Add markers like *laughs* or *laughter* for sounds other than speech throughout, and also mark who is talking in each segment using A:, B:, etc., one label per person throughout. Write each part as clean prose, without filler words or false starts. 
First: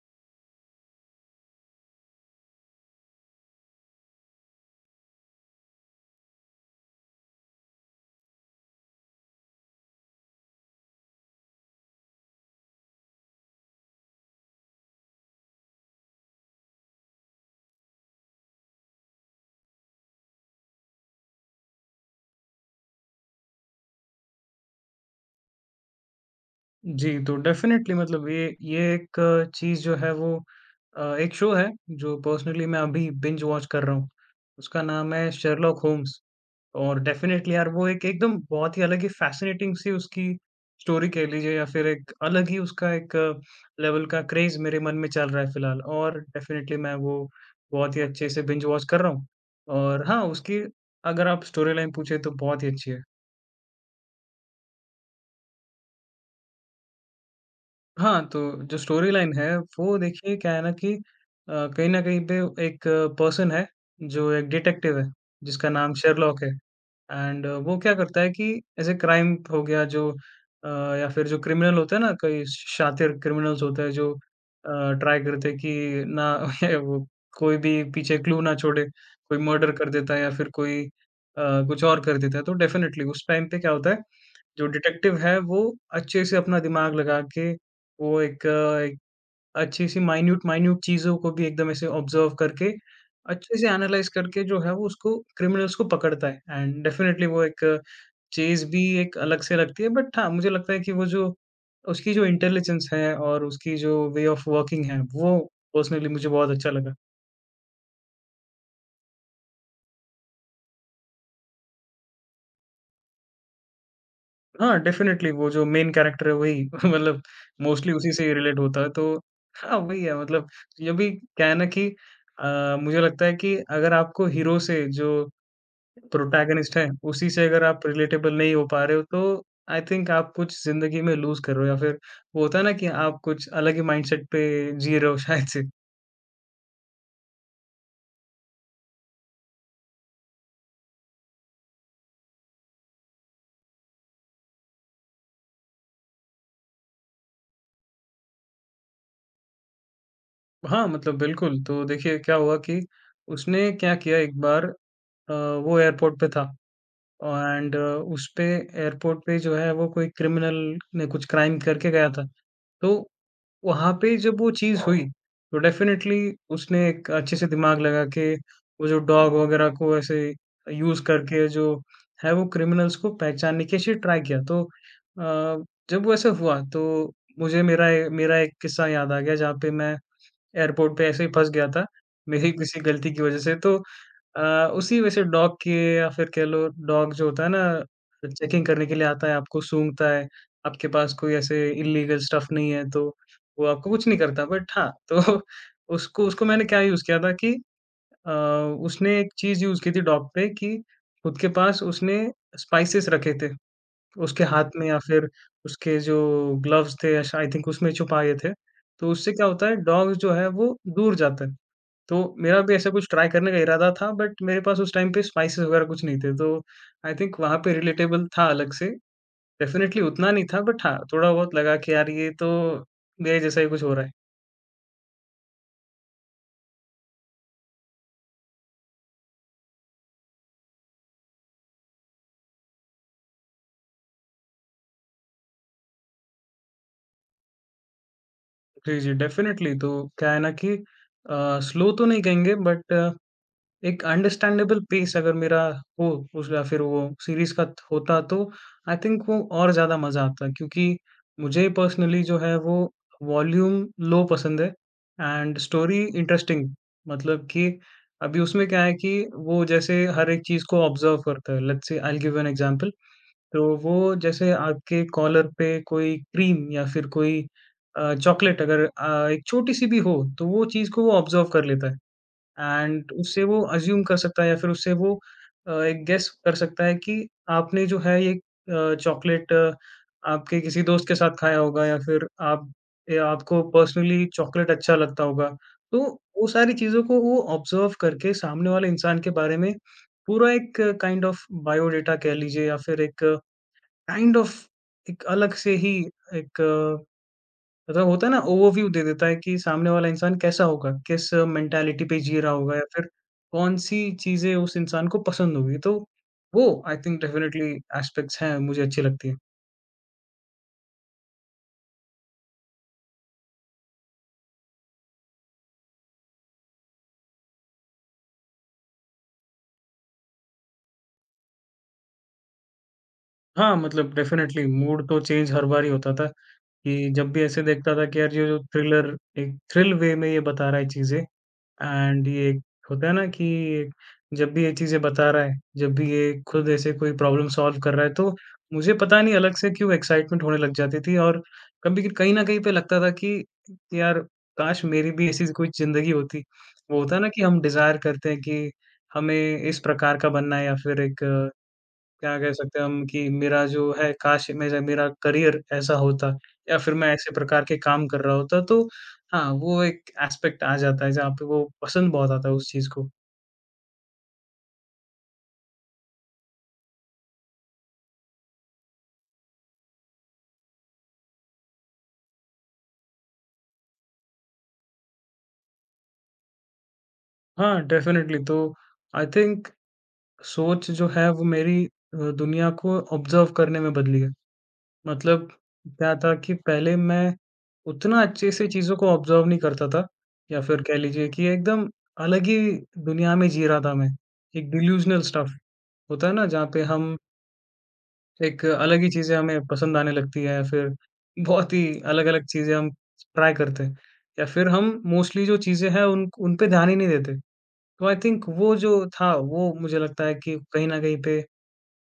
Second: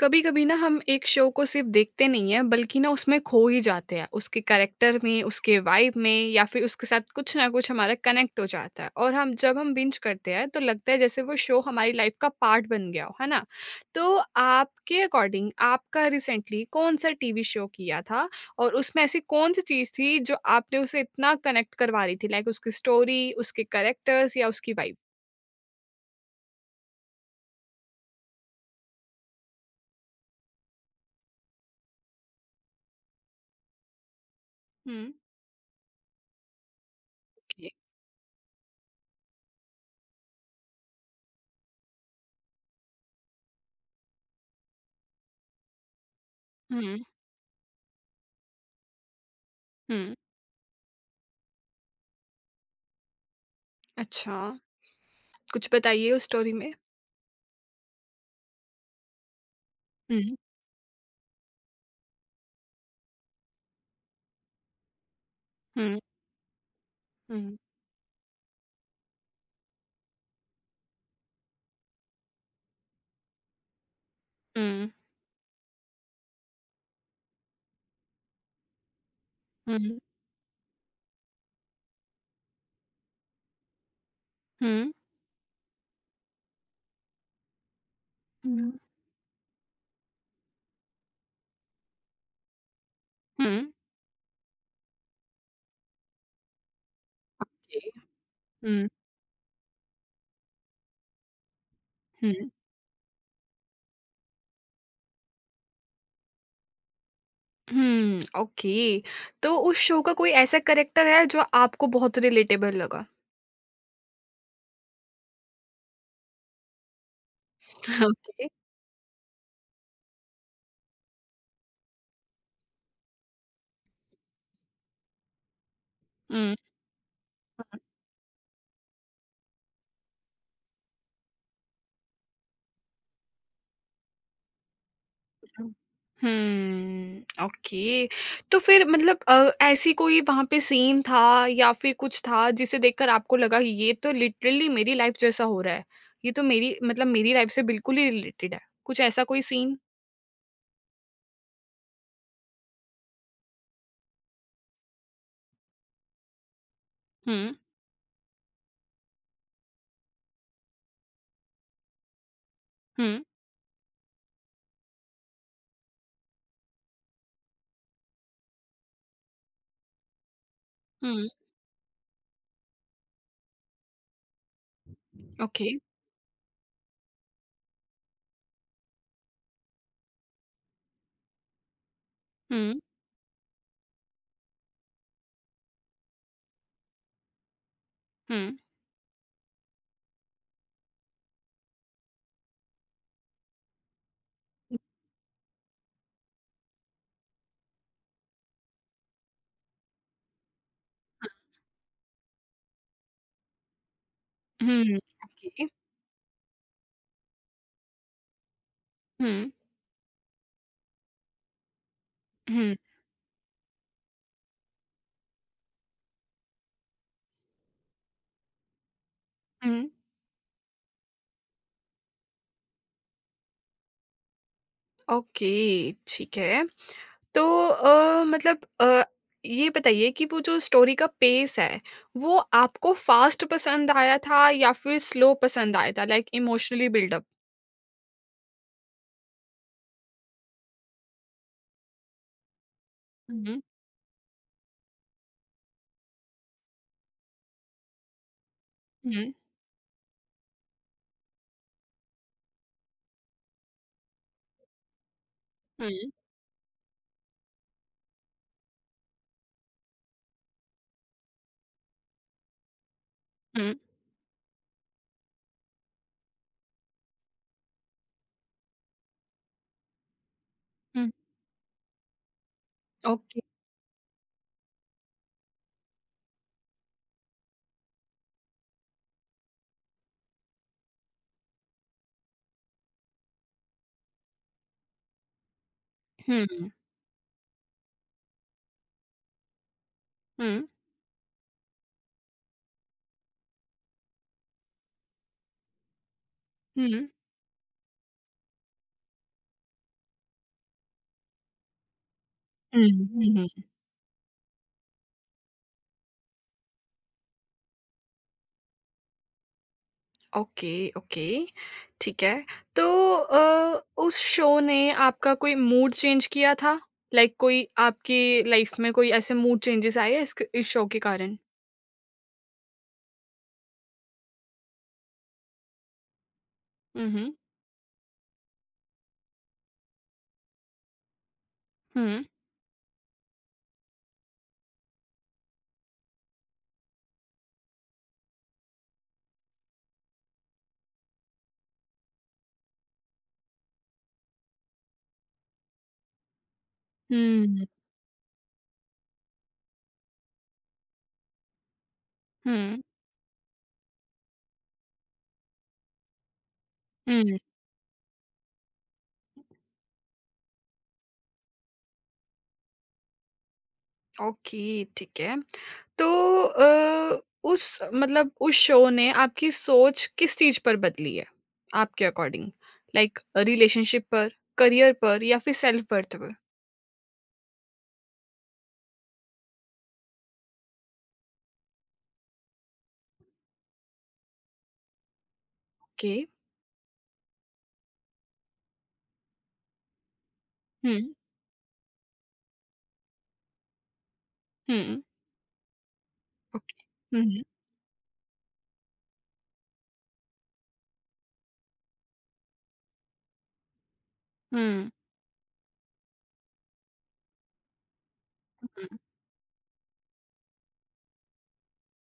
A: कभी कभी ना हम एक शो को सिर्फ देखते नहीं है बल्कि ना उसमें खो ही जाते हैं, उसके कैरेक्टर में, उसके वाइब में या फिर उसके साथ कुछ ना कुछ हमारा कनेक्ट हो जाता है। और हम जब हम बिंज करते हैं तो लगता है जैसे वो शो हमारी लाइफ का पार्ट बन गया हो, है ना। तो आपके अकॉर्डिंग आपका रिसेंटली कौन सा टीवी शो किया था, और उसमें ऐसी कौन सी चीज थी जो आपने उसे इतना कनेक्ट करवा रही थी, लाइक उसकी स्टोरी, उसके कैरेक्टर्स या उसकी वाइब।
B: जी, तो डेफ़िनेटली मतलब ये एक चीज़ जो है वो एक शो है जो पर्सनली मैं अभी बिंज वॉच कर रहा हूँ। उसका नाम
A: हम्म।
B: है शर्लॉक होम्स। और डेफ़िनेटली यार
A: Okay.
B: वो एक एकदम बहुत ही अलग ही फ़ैसिनेटिंग सी उसकी स्टोरी कह लीजिए, या फिर एक अलग ही उसका एक लेवल का क्रेज़ मेरे मन में चल रहा है फ़िलहाल, और डेफ़िनेटली मैं
A: हम्म।
B: वो बहुत ही अच्छे से बिंज वॉच कर रहा हूँ। और
A: हम्म।
B: हाँ, उसकी अगर आप स्टोरी लाइन पूछे तो बहुत ही अच्छी है।
A: अच्छा, कुछ बताइए उस स्टोरी में।
B: हाँ, तो जो स्टोरी लाइन है वो देखिए
A: हम्म।
B: क्या है ना कि कहीं न कहीं पे एक पर्सन है, जो एक डिटेक्टिव है, जिसका नाम
A: हुँ,
B: शेरलॉक है। एंड
A: हुँ,
B: वो क्या करता है कि ऐसे क्राइम हो गया जो अ, या फिर जो क्रिमिनल होते हैं ना, कई शातिर क्रिमिनल्स होते हैं जो
A: हुँ,
B: ट्राई करते हैं कि ना *laughs* वो कोई भी पीछे क्लू ना छोड़े। कोई मर्डर कर
A: हुँ,
B: देता है, या फिर कोई कुछ और कर देता है। तो डेफ़िनेटली उस टाइम पे क्या होता है, जो
A: हुँ,
B: डिटेक्टिव है वो अच्छे से अपना दिमाग लगा के वो
A: हुँ,
B: एक अच्छी सी माइन्यूट माइन्यूट चीज़ों को भी एकदम ऐसे ऑब्ज़र्व करके,
A: हुँ,
B: अच्छे से एनालाइज़ करके जो है वो उसको क्रिमिनल्स को पकड़ता है। एंड डेफ़िनेटली वो एक
A: जी,
B: चेज़ भी
A: हुँ,
B: एक अलग से लगती है, बट हाँ, मुझे लगता है कि वो जो उसकी जो
A: हुँ,
B: इंटेलिजेंस है और उसकी जो वे ऑफ़ वर्किंग है, वो पर्सनली मुझे बहुत अच्छा लगा।
A: हुँ, ओके। तो उस शो का कोई ऐसा कैरेक्टर है जो आपको बहुत रिलेटेबल लगा?
B: हाँ, डेफ़िनेटली वो जो मेन कैरेक्टर है वही *laughs* मतलब
A: *laughs*
B: मोस्टली उसी से ही
A: ओके,
B: रिलेट होता है। तो हाँ, वही है। मतलब ये भी क्या है ना कि मुझे लगता है कि अगर आपको हीरो से जो
A: हुँ,
B: प्रोटैगनिस्ट है, उसी से अगर
A: हुँ,
B: आप रिलेटेबल नहीं हो पा रहे हो, तो आई थिंक आप कुछ ज़िंदगी में लूज़ कर रहे हो, या फिर वो होता है ना कि आप कुछ अलग ही माइंडसेट पे जी रहे हो शायद से।
A: हुँ, हुँ, ओके। तो फिर मतलब ऐसी कोई वहाँ पे सीन था या फिर कुछ था जिसे देखकर आपको लगा कि ये तो लिटरली मेरी लाइफ़ जैसा हो रहा है। ये तो मेरी मतलब मेरी लाइफ़ से बिल्कुल ही रिलेटेड है। कुछ ऐसा कोई सीन?
B: हाँ, मतलब बिल्कुल, तो देखिए क्या हुआ कि उसने क्या किया एक बार। अ, वो एयरपोर्ट पे था।
A: हुँ,
B: एंड उसपे एयरपोर्ट पे जो है वो कोई क्रिमिनल ने कुछ क्राइम करके गया था। तो
A: हुँ,
B: वहाँ पे जब वो चीज़ हुई, तो डेफ़िनेटली उसने एक अच्छे से दिमाग लगा के वो जो डॉग वग़ैरह को ऐसे यूज़
A: हुँ,
B: करके जो है वो क्रिमिनल्स को पहचानने की ऐसे ट्राई किया। तो
A: ओके,
B: जब वो ऐसा हुआ, तो मुझे मेरा एक किस्सा याद आ गया जहाँ पे मैं एयरपोर्ट पे ऐसे ही फँस गया था, मेरी
A: हुँ।
B: किसी गलती की वज़ह से। तो अ, उसी वजह से डॉग के, या फिर कह लो डॉग जो होता है ना,
A: हुँ।
B: चेकिंग करने के लिए आता है, आपको सूँघता है, आपके पास कोई ऐसे इल्लीगल स्टफ़ नहीं है, तो वो आपको कुछ नहीं करता। बट हाँ, *laughs* तो उसको उसको मैंने क्या यूज़ किया था कि अ, उसने एक चीज़ यूज़ की थी डॉग पे कि खुद के पास उसने स्पाइसेस रखे थे। उसके हाथ में
A: हुँ,
B: या फिर
A: ओके।
B: उसके जो ग्लव्स थे श आई थिंक उसमें छुपाए थे। तो उससे क्या
A: हुँ,
B: होता है, डॉग जो है वो दूर जाता है। तो मेरा भी
A: हुँ,
B: ऐसा कुछ ट्राई करने का इरादा था, बट मेरे पास उस टाइम पे स्पाइसेस वगैरह कुछ नहीं थे। तो आई थिंक वहाँ पे रिलेटेबल था अलग से।
A: हुँ।
B: डेफ़िनेटली उतना नहीं था, बट हाँ, थोड़ा बहुत लगा कि यार ये तो मेरे जैसा ही कुछ हो रहा है।
A: ओके, ठीक है। तो मतलब ये बताइए कि वो जो स्टोरी का पेस है, वो आपको फ़ास्ट पसंद आया था या फिर स्लो पसंद आया था, लाइक इमोशनली बिल्डअप?
B: जी, जी डेफ़िनेटली तो क्या है ना कि स्लो तो नहीं कहेंगे, बट
A: हुँ,
B: एक अंडरस्टैंडेबल पेस अगर मेरा हो उसका, फिर वो सीरीज़ का होता तो आई थिंक
A: हुँ,
B: वो और ज़्यादा मज़ा आता, क्योंकि मुझे पर्सनली जो है वो वॉल्यूम लो पसंद है एंड स्टोरी
A: हुँ,
B: इंटरेस्टिंग। मतलब कि अभी उसमें क्या है कि वो जैसे हर एक चीज़ को ऑब्ज़र्व करता है, let's say I will give an example. तो
A: हुँ,
B: वो जैसे आपके कॉलर पे कोई क्रीम या फिर कोई चॉकलेट अगर एक छोटी-सी भी हो, तो वो चीज़ को
A: हुँ,
B: वो ऑब्ज़र्व कर लेता है। And
A: okay.
B: उससे वो अज़्यूम कर सकता है, या फिर उससे वो एक गेस कर सकता है कि आपने जो है ये चॉकलेट आपके किसी दोस्त के साथ खाया होगा, या फिर आप या आपको पर्सनली चॉकलेट अच्छा लगता होगा। तो
A: हुँ,
B: वो
A: हुँ,
B: सारी चीज़ों को वो ऑब्ज़र्व करके सामने वाले इंसान के बारे में पूरा
A: हुँ,
B: एक काइंड ऑफ बायोडाटा कह लीजिए, या फिर एक काइंड ऑफ एक अलग से ही एक
A: हुँ,
B: मतलब होता है ना, ओवरव्यू दे देता है कि सामने वाला इंसान कैसा होगा, किस मेंटालिटी पे जी रहा होगा, या
A: हुँ,
B: फिर
A: हुँ, हुँ।
B: कौन-सी चीज़ें उस इंसान को पसंद होगी। तो वो आई थिंक डेफ़िनेटली एस्पेक्ट्स हैं मुझे अच्छी लगती हैं।
A: ओके, ओके, ठीक है। तो उस शो ने आपका कोई मूड चेंज किया था? लाइक कोई आपकी लाइफ में कोई ऐसे मूड चेंजेस आए हैं इसक इस शो के कारण?
B: हाँ, मतलब डेफ़िनेटली मूड तो चेंज हर बार ही होता था कि
A: हुँ,
B: जब
A: हुँ,
B: भी ऐसे देखता था कि यार ये जो थ्रिलर एक थ्रिल वे में ये बता रहा है चीज़ें,
A: हुँ,
B: एंड ये एक होता है ना कि एक जब भी ये चीज़ें बता रहा है, जब भी ये खुद ऐसे कोई प्रॉब्लम सॉल्व कर रहा है, तो मुझे पता नहीं अलग से क्यों एक्साइटमेंट होने लग जाती थी, और कभी कहीं न कहीं पे लगता था कि यार काश मेरी भी ऐसी कोई ज़िंदगी होती। वो होता है ना कि हम
A: हुँ,
B: डिज़ायर करते हैं कि हमें इस प्रकार का बनना है, या फिर एक क्या कह सकते
A: हुँ,
B: हैं हम कि मेरा जो है काश मेरा मेरा करियर ऐसा होता, या फिर मैं ऐसे
A: हुँ,
B: प्रकार के काम कर रहा होता, तो हाँ, वो एक एस्पेक्ट आ जाता है जहाँ पे वो पसंद बहुत आता है उस चीज़ को।
A: ओके, ठीक है। तो उस मतलब उस शो ने आपकी सोच किस चीज़ पर बदली है, आपके अकॉर्डिंग? लाइक रिलेशनशिप पर, करियर पर या फिर सेल्फ वर्थ पर?
B: हाँ, डेफ़िनेटली तो आई थिंक सोच जो है वो मेरी दुनिया को ऑब्ज़र्व करने में बदली है। मतलब क्या
A: ओके,
B: था कि पहले मैं उतना अच्छे से चीज़ों को ऑब्ज़र्व नहीं करता था, या फिर कह
A: हुँ,
B: लीजिए कि एकदम अलग ही दुनिया में जी रहा था मैं। एक
A: हुँ,
B: डिल्यूज़नल स्टफ़ होता है ना जहाँ
A: ओके,
B: पे हम
A: हुँ, हुँ,
B: एक अलग ही चीज़ें हमें पसंद आने लगती हैं, फिर बहुत ही अलग-अलग चीज़ें हम ट्राई करते हैं। या फिर
A: हुँ।
B: हम मोस्टली जो चीज़ें हैं उन उन पे ध्यान ही नहीं देते। तो आई थिंक वो
A: हुँ,
B: जो था, वो मुझे लगता है कि कहीं न कहीं पे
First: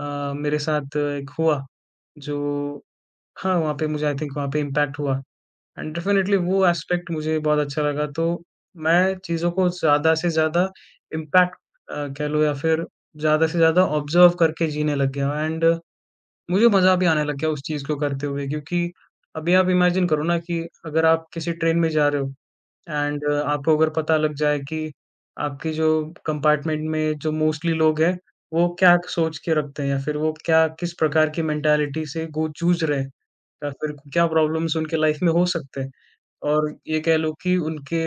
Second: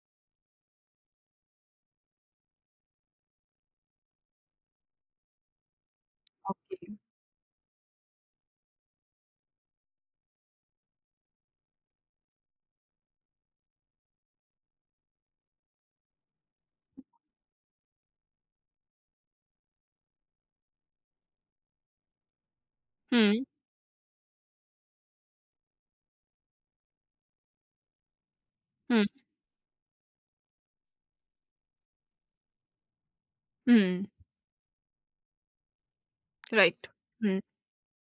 B: मेरे साथ एक हुआ जो, हाँ, वहाँ पे मुझे आई थिंक वहाँ पे इम्पैक्ट हुआ, एंड डेफ़िनेटली वो
A: ओके।
B: एस्पेक्ट मुझे बहुत अच्छा लगा। तो मैं चीज़ों को ज़्यादा से ज़्यादा इम्पैक्ट कह लो, या फिर ज़्यादा से ज़्यादा ऑब्ज़र्व करके जीने लग गया, एंड मुझे मज़ा भी आने लग गया उस चीज़ को करते हुए, क्योंकि अभी आप इमेजिन करो ना कि अगर आप किसी ट्रेन में जा रहे हो, एंड
A: हुँ,
B: आपको अगर पता लग जाए कि आपकी जो कंपार्टमेंट में जो मोस्टली लोग हैं, वो क्या
A: हुँ,
B: सोच के रखते हैं, या फिर वो क्या किस प्रकार की मेंटालिटी से गो जूझ रहे हैं, या फिर
A: हुँ,
B: क्या प्रॉब्लम्स उनके लाइफ में हो सकते हैं, और
A: राइट।
B: ये कह लो
A: हुँ,
B: कि उनके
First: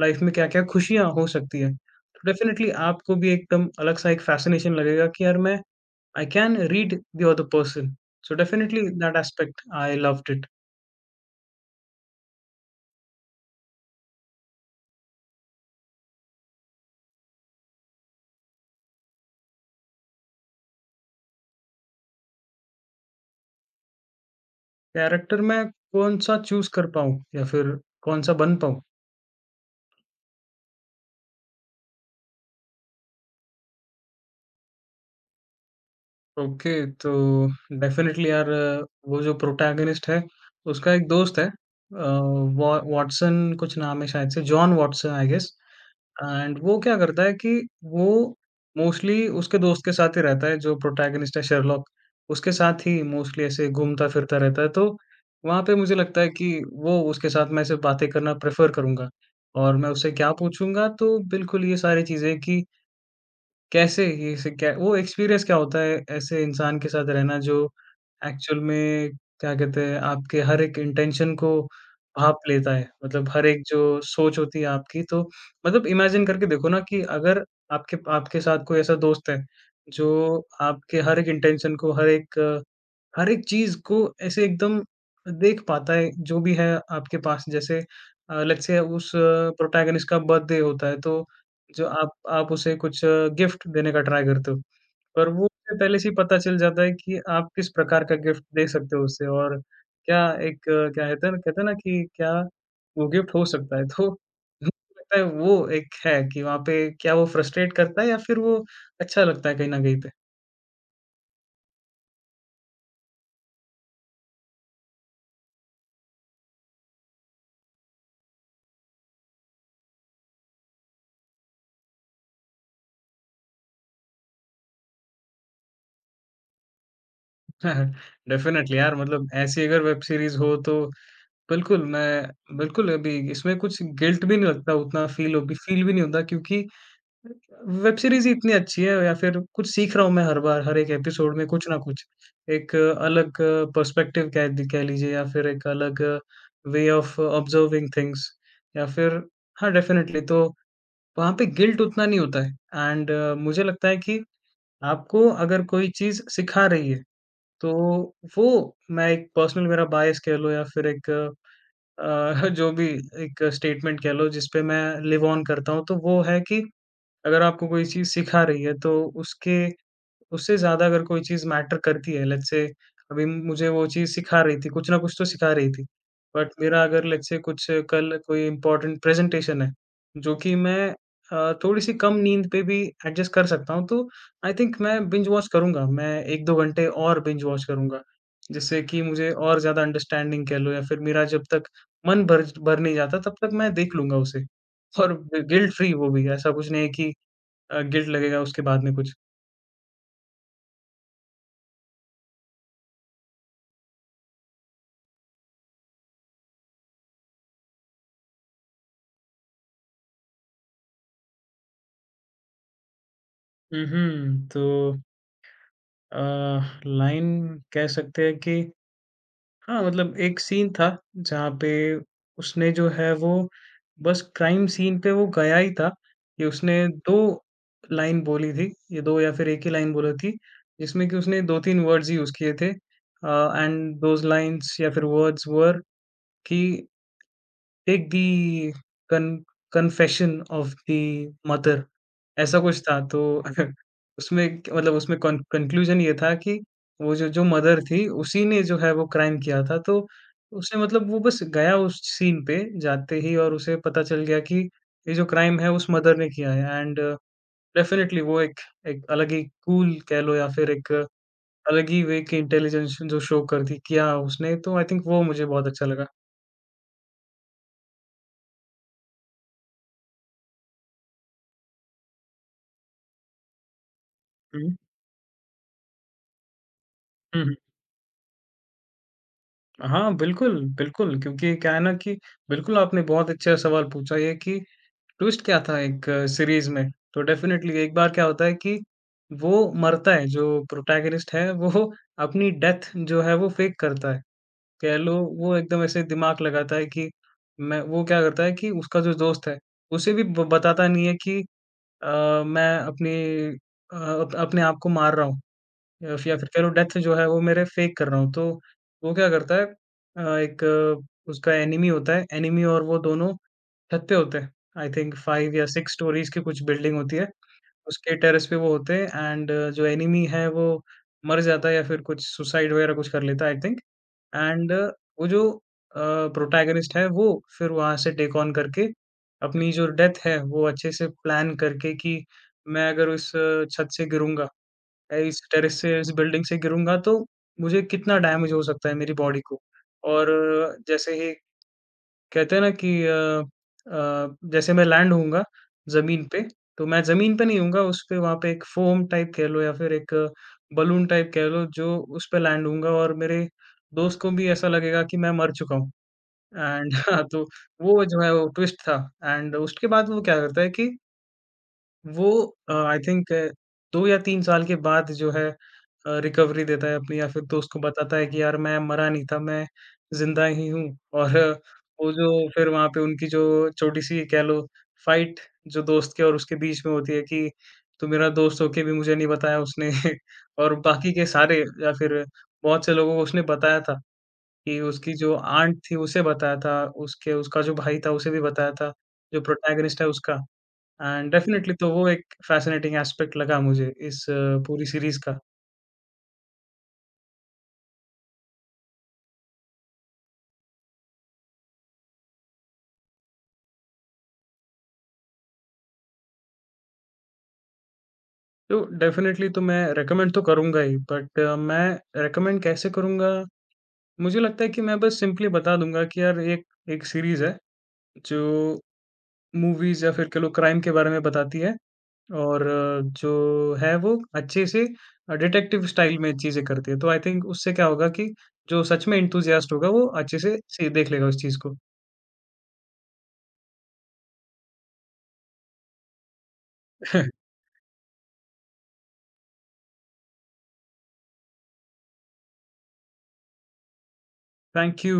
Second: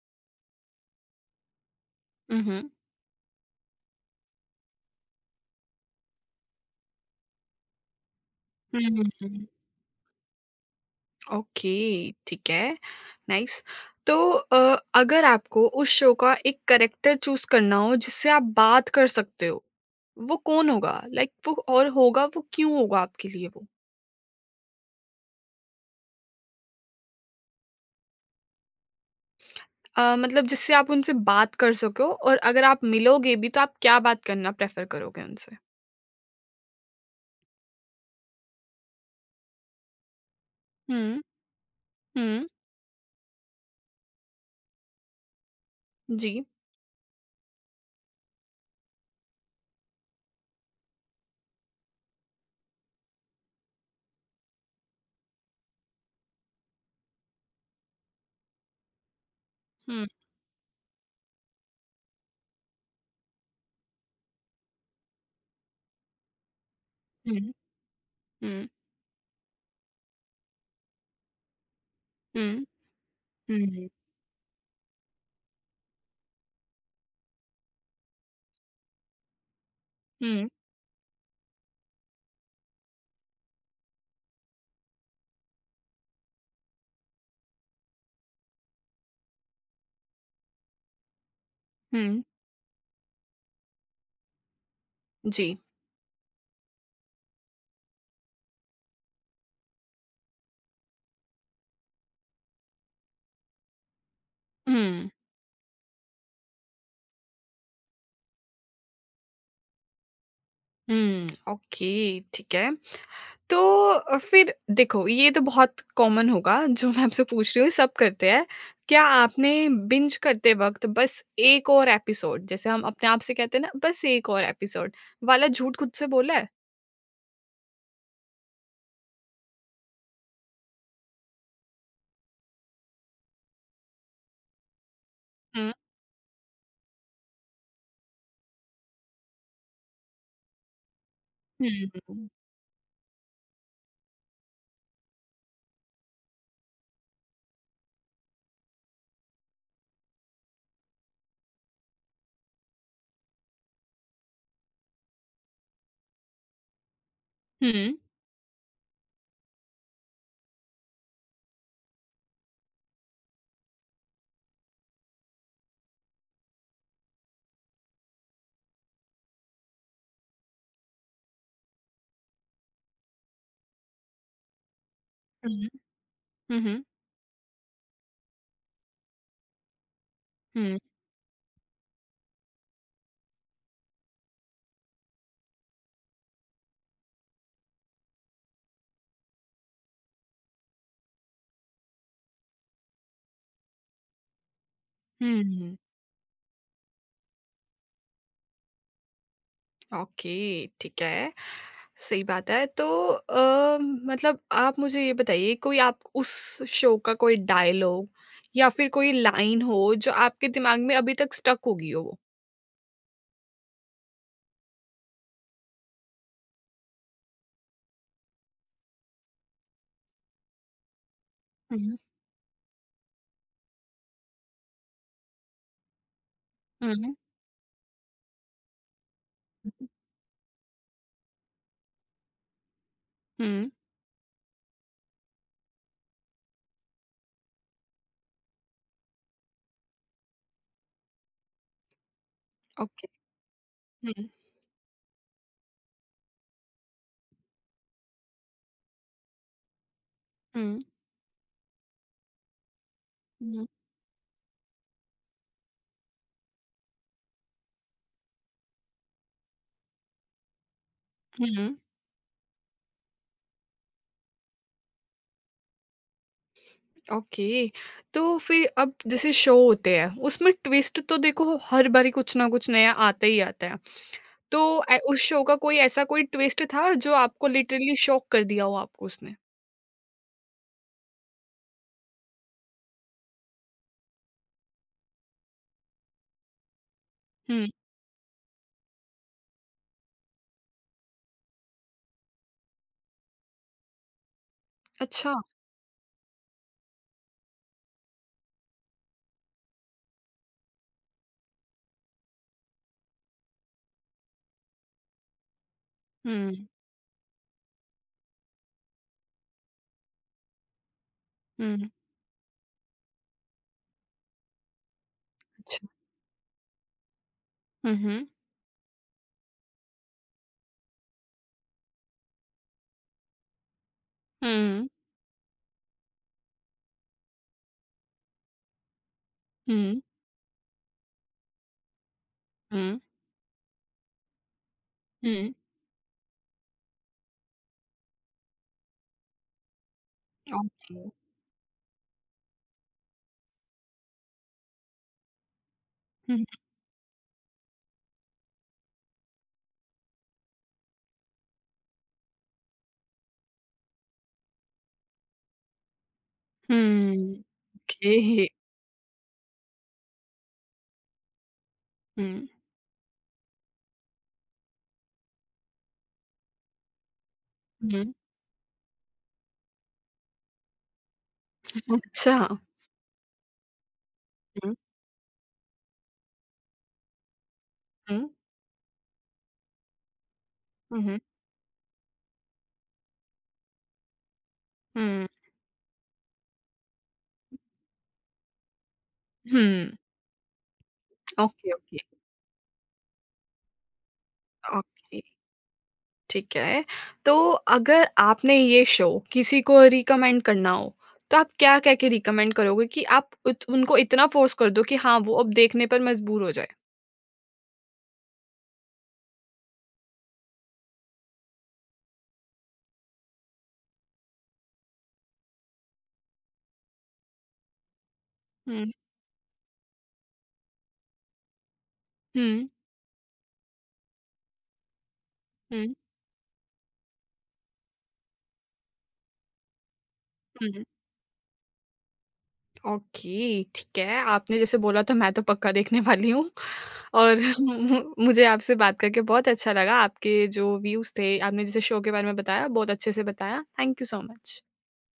B: लाइफ में क्या-क्या खुशियाँ हो सकती हैं। तो
A: हुँ, हुँ,
B: डेफ़िनेटली आपको भी एकदम अलग-सा एक फ़ैसिनेशन लगेगा कि यार मैं I can read the other person. So definitely
A: hmm,
B: in
A: hmm,
B: that
A: hmm.
B: aspect I loved it.
A: Okay, ठीक है, नाइस। तो अगर आपको उस शो का एक कैरेक्टर चूज़ करना हो जिससे आप बात कर सकते हो, वो कौन होगा? लाइक वो और होगा वो क्यों होगा आपके लिए वो?
B: कैरेक्टर मैं कौन सा चूज कर पाऊँ, या फिर कौन सा बन पाऊँ?
A: मतलब जिससे आप उनसे बात कर सको, और अगर आप मिलोगे भी तो आप क्या बात करना प्रेफ़र करोगे उनसे?
B: ओके, तो डेफिनेटली यार वो जो प्रोटैगनिस्ट है उसका एक
A: हुँ,
B: दोस्त है।
A: हुँ,
B: वॉ वॉटसन कुछ नाम है शायद से, जॉन वॉटसन आई गेस।
A: जी।
B: एंड वो क्या करता है कि वो मोस्टली उसके दोस्त के साथ ही रहता है, जो प्रोटैगनिस्ट है शेरलॉक, उसके साथ ही मोस्टली ऐसे घूमता-फिरता रहता है। तो वहाँ पे मुझे लगता है कि वो उसके साथ मैं ऐसे बातें करना प्रेफ़र करूँगा, और मैं
A: हुँ,
B: उससे क्या पूछूँगा, तो बिल्कुल ये सारी चीज़ें कि कैसे ये से क्या वो एक्सपीरियंस क्या होता है ऐसे इंसान के साथ रहना
A: हुँ,
B: जो एक्चुअल
A: हुँ,
B: में, क्या कहते हैं, आपके हर एक इंटेंशन को भाँप
A: हुँ,
B: लेता है। मतलब हर एक जो
A: हुँ,
B: सोच होती है आपकी, तो मतलब इमेजिन करके देखो ना कि अगर आपके आपके साथ कोई ऐसा दोस्त है, जो
A: हुँ,
B: आपके हर एक इंटेंशन को, हर एक चीज़ को ऐसे एकदम देख पाता है, जो भी है आपके पास। जैसे लेट्स से उस प्रोटैगनिस्ट का बर्थडे होता है, तो जो आप
A: हुँ,
B: आप उसे कुछ गिफ्ट देने का ट्राई करते हो, पर वो
A: जी।
B: उसे पहले से ही पता चल जाता है कि आप किस प्रकार का गिफ्ट दे सकते हो उसे, और क्या क्या कहते हैं ना कि क्या वो गिफ्ट हो सकता है। तो *laughs* मुझे
A: हुँ।
B: लगता है वो एक है कि वहाँ पे क्या वो फ्रस्ट्रेट करता है, या फिर वो अच्छा लगता है कहीं न कहीं पे?
A: हुँ, ओके, ठीक है। तो फिर देखो ये तो बहुत कॉमन होगा जो मैं आपसे पूछ रही हूँ, सब करते हैं। क्या आपने बिंज करते वक़्त, बस एक और एपिसोड, जैसे हम अपने आप से कहते हैं ना बस एक और एपिसोड, वाला झूठ खुद से बोला है?
B: डेफ़िनेटली यार मतलब ऐसी अगर वेब सीरीज़ हो तो बिल्कुल मैं बिल्कुल अभी इसमें कुछ गिल्ट भी नहीं लगता उतना, फ़ील हो भी
A: हुँ।
B: फ़ील भी नहीं होता क्योंकि वेब सीरीज़ ही इतनी अच्छी है या फ़िर कुछ सीख रहा हूँ मैं हर बार, हर एक एपिसोड में कुछ
A: हुँ,
B: ना
A: हुँ,
B: कुछ।
A: हुँ।
B: एक अलग पर्सपेक्टिव कह लीजिए या फ़िर एक अलग वे ऑफ़ ऑब्ज़र्विंग थिंग्स या फ़िर हाँ, डेफ़िनेटली तो वहाँ पे गिल्ट उतना नहीं होता है एंड मुझे लगता है कि आपको अगर कोई चीज़ सिखा रही है
A: हुँ,
B: तो
A: हुँ,
B: वो, मैं एक पर्सनल, मेरा बायस कह लो या फिर एक अ, *laughs* जो भी एक स्टेटमेंट कह लो जिस पे मैं लिव ऑन करता हूँ, तो वो है कि अगर आपको कोई चीज़ सिखा रही है तो उसके उससे ज़्यादा अगर कोई चीज़ मैटर करती है, लेट्स से अभी मुझे वो चीज़ सिखा रही थी, कुछ ना कुछ तो सिखा रही थी। बट
A: हुँ,
B: मेरा
A: हुँ,
B: अगर लेट्स से कुछ कल कोई इम्पोर्टेंट प्रेज़ेंटेशन है, जो कि मैं थोड़ी-सी कम नींद पे भी एडजस्ट कर सकता हूँ, तो आई थिंक मैं बिंज वॉच करूँगा। मैं 1-2 घंटे और बिंज वॉच करूँगा, जिससे कि मुझे और ज़्यादा अंडरस्टैंडिंग कह लो या फिर मेरा जब तक मन भर भर नहीं जाता, तब तक मैं देख लूँगा उसे। और
A: हुँ,
B: गिल्ट
A: हुँ।
B: फ्री वो भी, ऐसा कुछ नहीं है कि गिल्ट लगेगा उसके बाद में कुछ।
A: ओके, ठीक है, सही बात है। तो मतलब आप मुझे ये बताइए, कोई आप उस शो का कोई डायलॉग या फिर कोई लाइन हो जो आपके दिमाग में अभी तक स्टक होगी हो वो।
B: हुँ, हुँ। तो अ, लाइन कह सकते हैं कि हाँ, मतलब एक सीन था जहाँ पे
A: हम्म।
B: उसने जो है वो बस क्राइम सीन पे वो गया ही था कि उसने
A: हम्म।
B: 2 लाइन बोली थी, ये 2 या फिर 1 ही लाइन बोली थी, जिसमें कि उसने 2-3 वर्ड्स यूज़ किए थे,
A: हम्म।
B: एंड दोज़ लाइन्स या फिर वर्ड्स वर कि take the con confession of the mother, ऐसा कुछ था
A: ओके।
B: तो *laughs*
A: हम्म।
B: उसमें क मतलब उसमें कन कन्क्लूज़न ये था कि वो जो जो मदर थी, उसी ने जो है वो क्राइम किया था। तो
A: हम्म।
B: उसने मतलब वो बस गया उस सीन पे जाते ही और
A: हम्म।
B: उसे पता चल गया कि ये जो क्राइम है उस मदर ने किया है एंड डेफ़िनिटली वो एक एक अलग ही कूल कह लो या फिर एक
A: हम्म,
B: अलग ही वे की इंटेलिजेंस जो शो कर दी किया उसने, तो आई थिंक वो मुझे बहुत अच्छा लगा।
A: ओके। तो फिर अब जैसे शो होते हैं उसमें ट्विस्ट तो देखो हर बारी कुछ ना कुछ नया आता ही आता है, तो
B: हुँ,
A: उस शो का कोई ऐसा कोई ट्विस्ट था जो
B: हुँ,
A: आपको
B: हुँ।
A: लिटरली शॉक कर दिया हो आपको उसने।
B: हाँ, बिल्कुल, बिल्कुल क्योंकि क्या है ना कि बिल्कुल आपने बहुत अच्छा सवाल पूछा ये कि ट्विस्ट क्या था एक सीरीज़ में, तो डेफ़िनेटली एक बार क्या होता है कि वो मरता है, जो प्रोटैगनिस्ट है वो अपनी डेथ जो है वो फ़ेक करता है। कह लो
A: अच्छा।
B: वो एकदम ऐसे दिमाग लगाता है कि मैं, वो क्या करता है कि उसका जो दोस्त है, उसे भी ब बताता नहीं है कि मैं अपनी, अ, अप अपने आप को मार रहा हूँ। या फिर कह
A: हुँ,
B: लो डेथ जो है वो मेरे फेक कर रहा हूँ। तो वो क्या करता है, एक, उसका एनिमी
A: हुँ,
B: होता है, एनिमी और वो दोनों छत पे होते हैं। आई थिंक 5 या 6
A: अच्छा।
B: स्टोरीज़ की कुछ बिल्डिंग होती है।
A: हुँ,
B: उसके
A: हुँ,
B: टेरेस पे वो होते हैं एंड जो एनिमी है वो मर जाता है या फिर कुछ सुसाइड वगैरह कुछ कर लेता है आई थिंक। एंड
A: हुँ,
B: वो जो अ, प्रोटैगनिस्ट है वो फिर वहाँ से टेक ऑन करके अपनी जो
A: हुँ,
B: डेथ है वो अच्छे से प्लान करके कि मैं
A: हुँ,
B: अगर इस, छत से गिरूँगा, मैं इस
A: हुँ,
B: टेरेस से इस बिल्डिंग से गिरूँगा तो मुझे कितना डैमेज हो सकता है मेरी बॉडी को। और
A: ओके।
B: जैसे ही कहते हैं ना कि जैसे मैं लैंड होऊँगा ज़मीन पे,
A: हुँ,
B: तो मैं ज़मीन पे नहीं होऊँगा, उस पे वहाँ पे एक फ़ोम टाइप कह लो या फिर एक बलून टाइप कह लो जो उस पे लैंड होऊँगा और मेरे दोस्त को भी ऐसा लगेगा कि मैं मर चुका हूँ एंड *laughs* हाँ,
A: हुँ,
B: तो वो जो है वो
A: ओके।
B: ट्विस्ट था एंड उसके बाद वो क्या करता है कि वो
A: हुँ,
B: आई थिंक 2 या 3 साल के बाद जो है रिकवरी देता है अपनी या फिर दोस्त को
A: हुँ,
B: बताता है कि यार मैं मरा नहीं था, मैं ज़िंदा ही हूँ और वो जो
A: अच्छा।
B: फिर वहाँ पे उनकी जो छोटी-सी कह लो
A: हुँ,
B: फाइट जो दोस्त के और उसके बीच में होती है कि तू
A: हुँ,
B: मेरा दोस्त होके भी मुझे नहीं बताया उसने *laughs* और
A: हुँ,
B: बाकी
A: हुँ,
B: के सारे या फिर बहुत से लोगों को उसने बताया था कि उसकी
A: हुँ,
B: जो आंट थी उसे बताया था, उसके उसका जो भाई था उसे भी बताया था, जो
A: हुँ,
B: प्रोटैगनिस्ट है उसका। एंड
A: ओके,
B: डेफ़िनेटली तो
A: ओके,
B: वो एक फ़ैसिनेटिंग एस्पेक्ट लगा मुझे इस पूरी सीरीज़
A: ओके,
B: का।
A: ठीक है। तो अगर आपने ये शो किसी को रिकमेंड करना हो, तो आप क्या कह के रिकमेंड करोगे कि आप उत उनको इतना फ़ोर्स कर दो कि हाँ, वो अब देखने पर मजबूर हो जाए?
B: तो डेफ़िनेटली तो मैं रिकमेंड तो करूँगा ही, बट मैं रिकमेंड कैसे करूँगा? मुझे लगता है कि मैं बस सिंपली बता दूँगा कि यार एक एक सीरीज़ है जो
A: हुँ,
B: मूवीज़ या फिर कह लो क्राइम के बारे में बताती है और
A: हुँ,
B: जो है वो अच्छे से, डिटेक्टिव
A: हुँ,
B: स्टाइल में चीज़ें करती है। तो आई थिंक उससे क्या होगा कि जो सच में एंथुसियास्ट होगा वो अच्छे से
A: हुँ।
B: से देख लेगा उस चीज़ को।
A: ओके, ठीक है। आपने जैसे बोला तो मैं तो पक्का देखने वाली हूँ,
B: *laughs*
A: और *laughs* मुझे आपसे बात करके बहुत अच्छा लगा। आपके जो व्यूज़ थे, आपने जैसे शो के बारे में बताया, बहुत अच्छे से बताया। Thank you so much.
B: Thank you.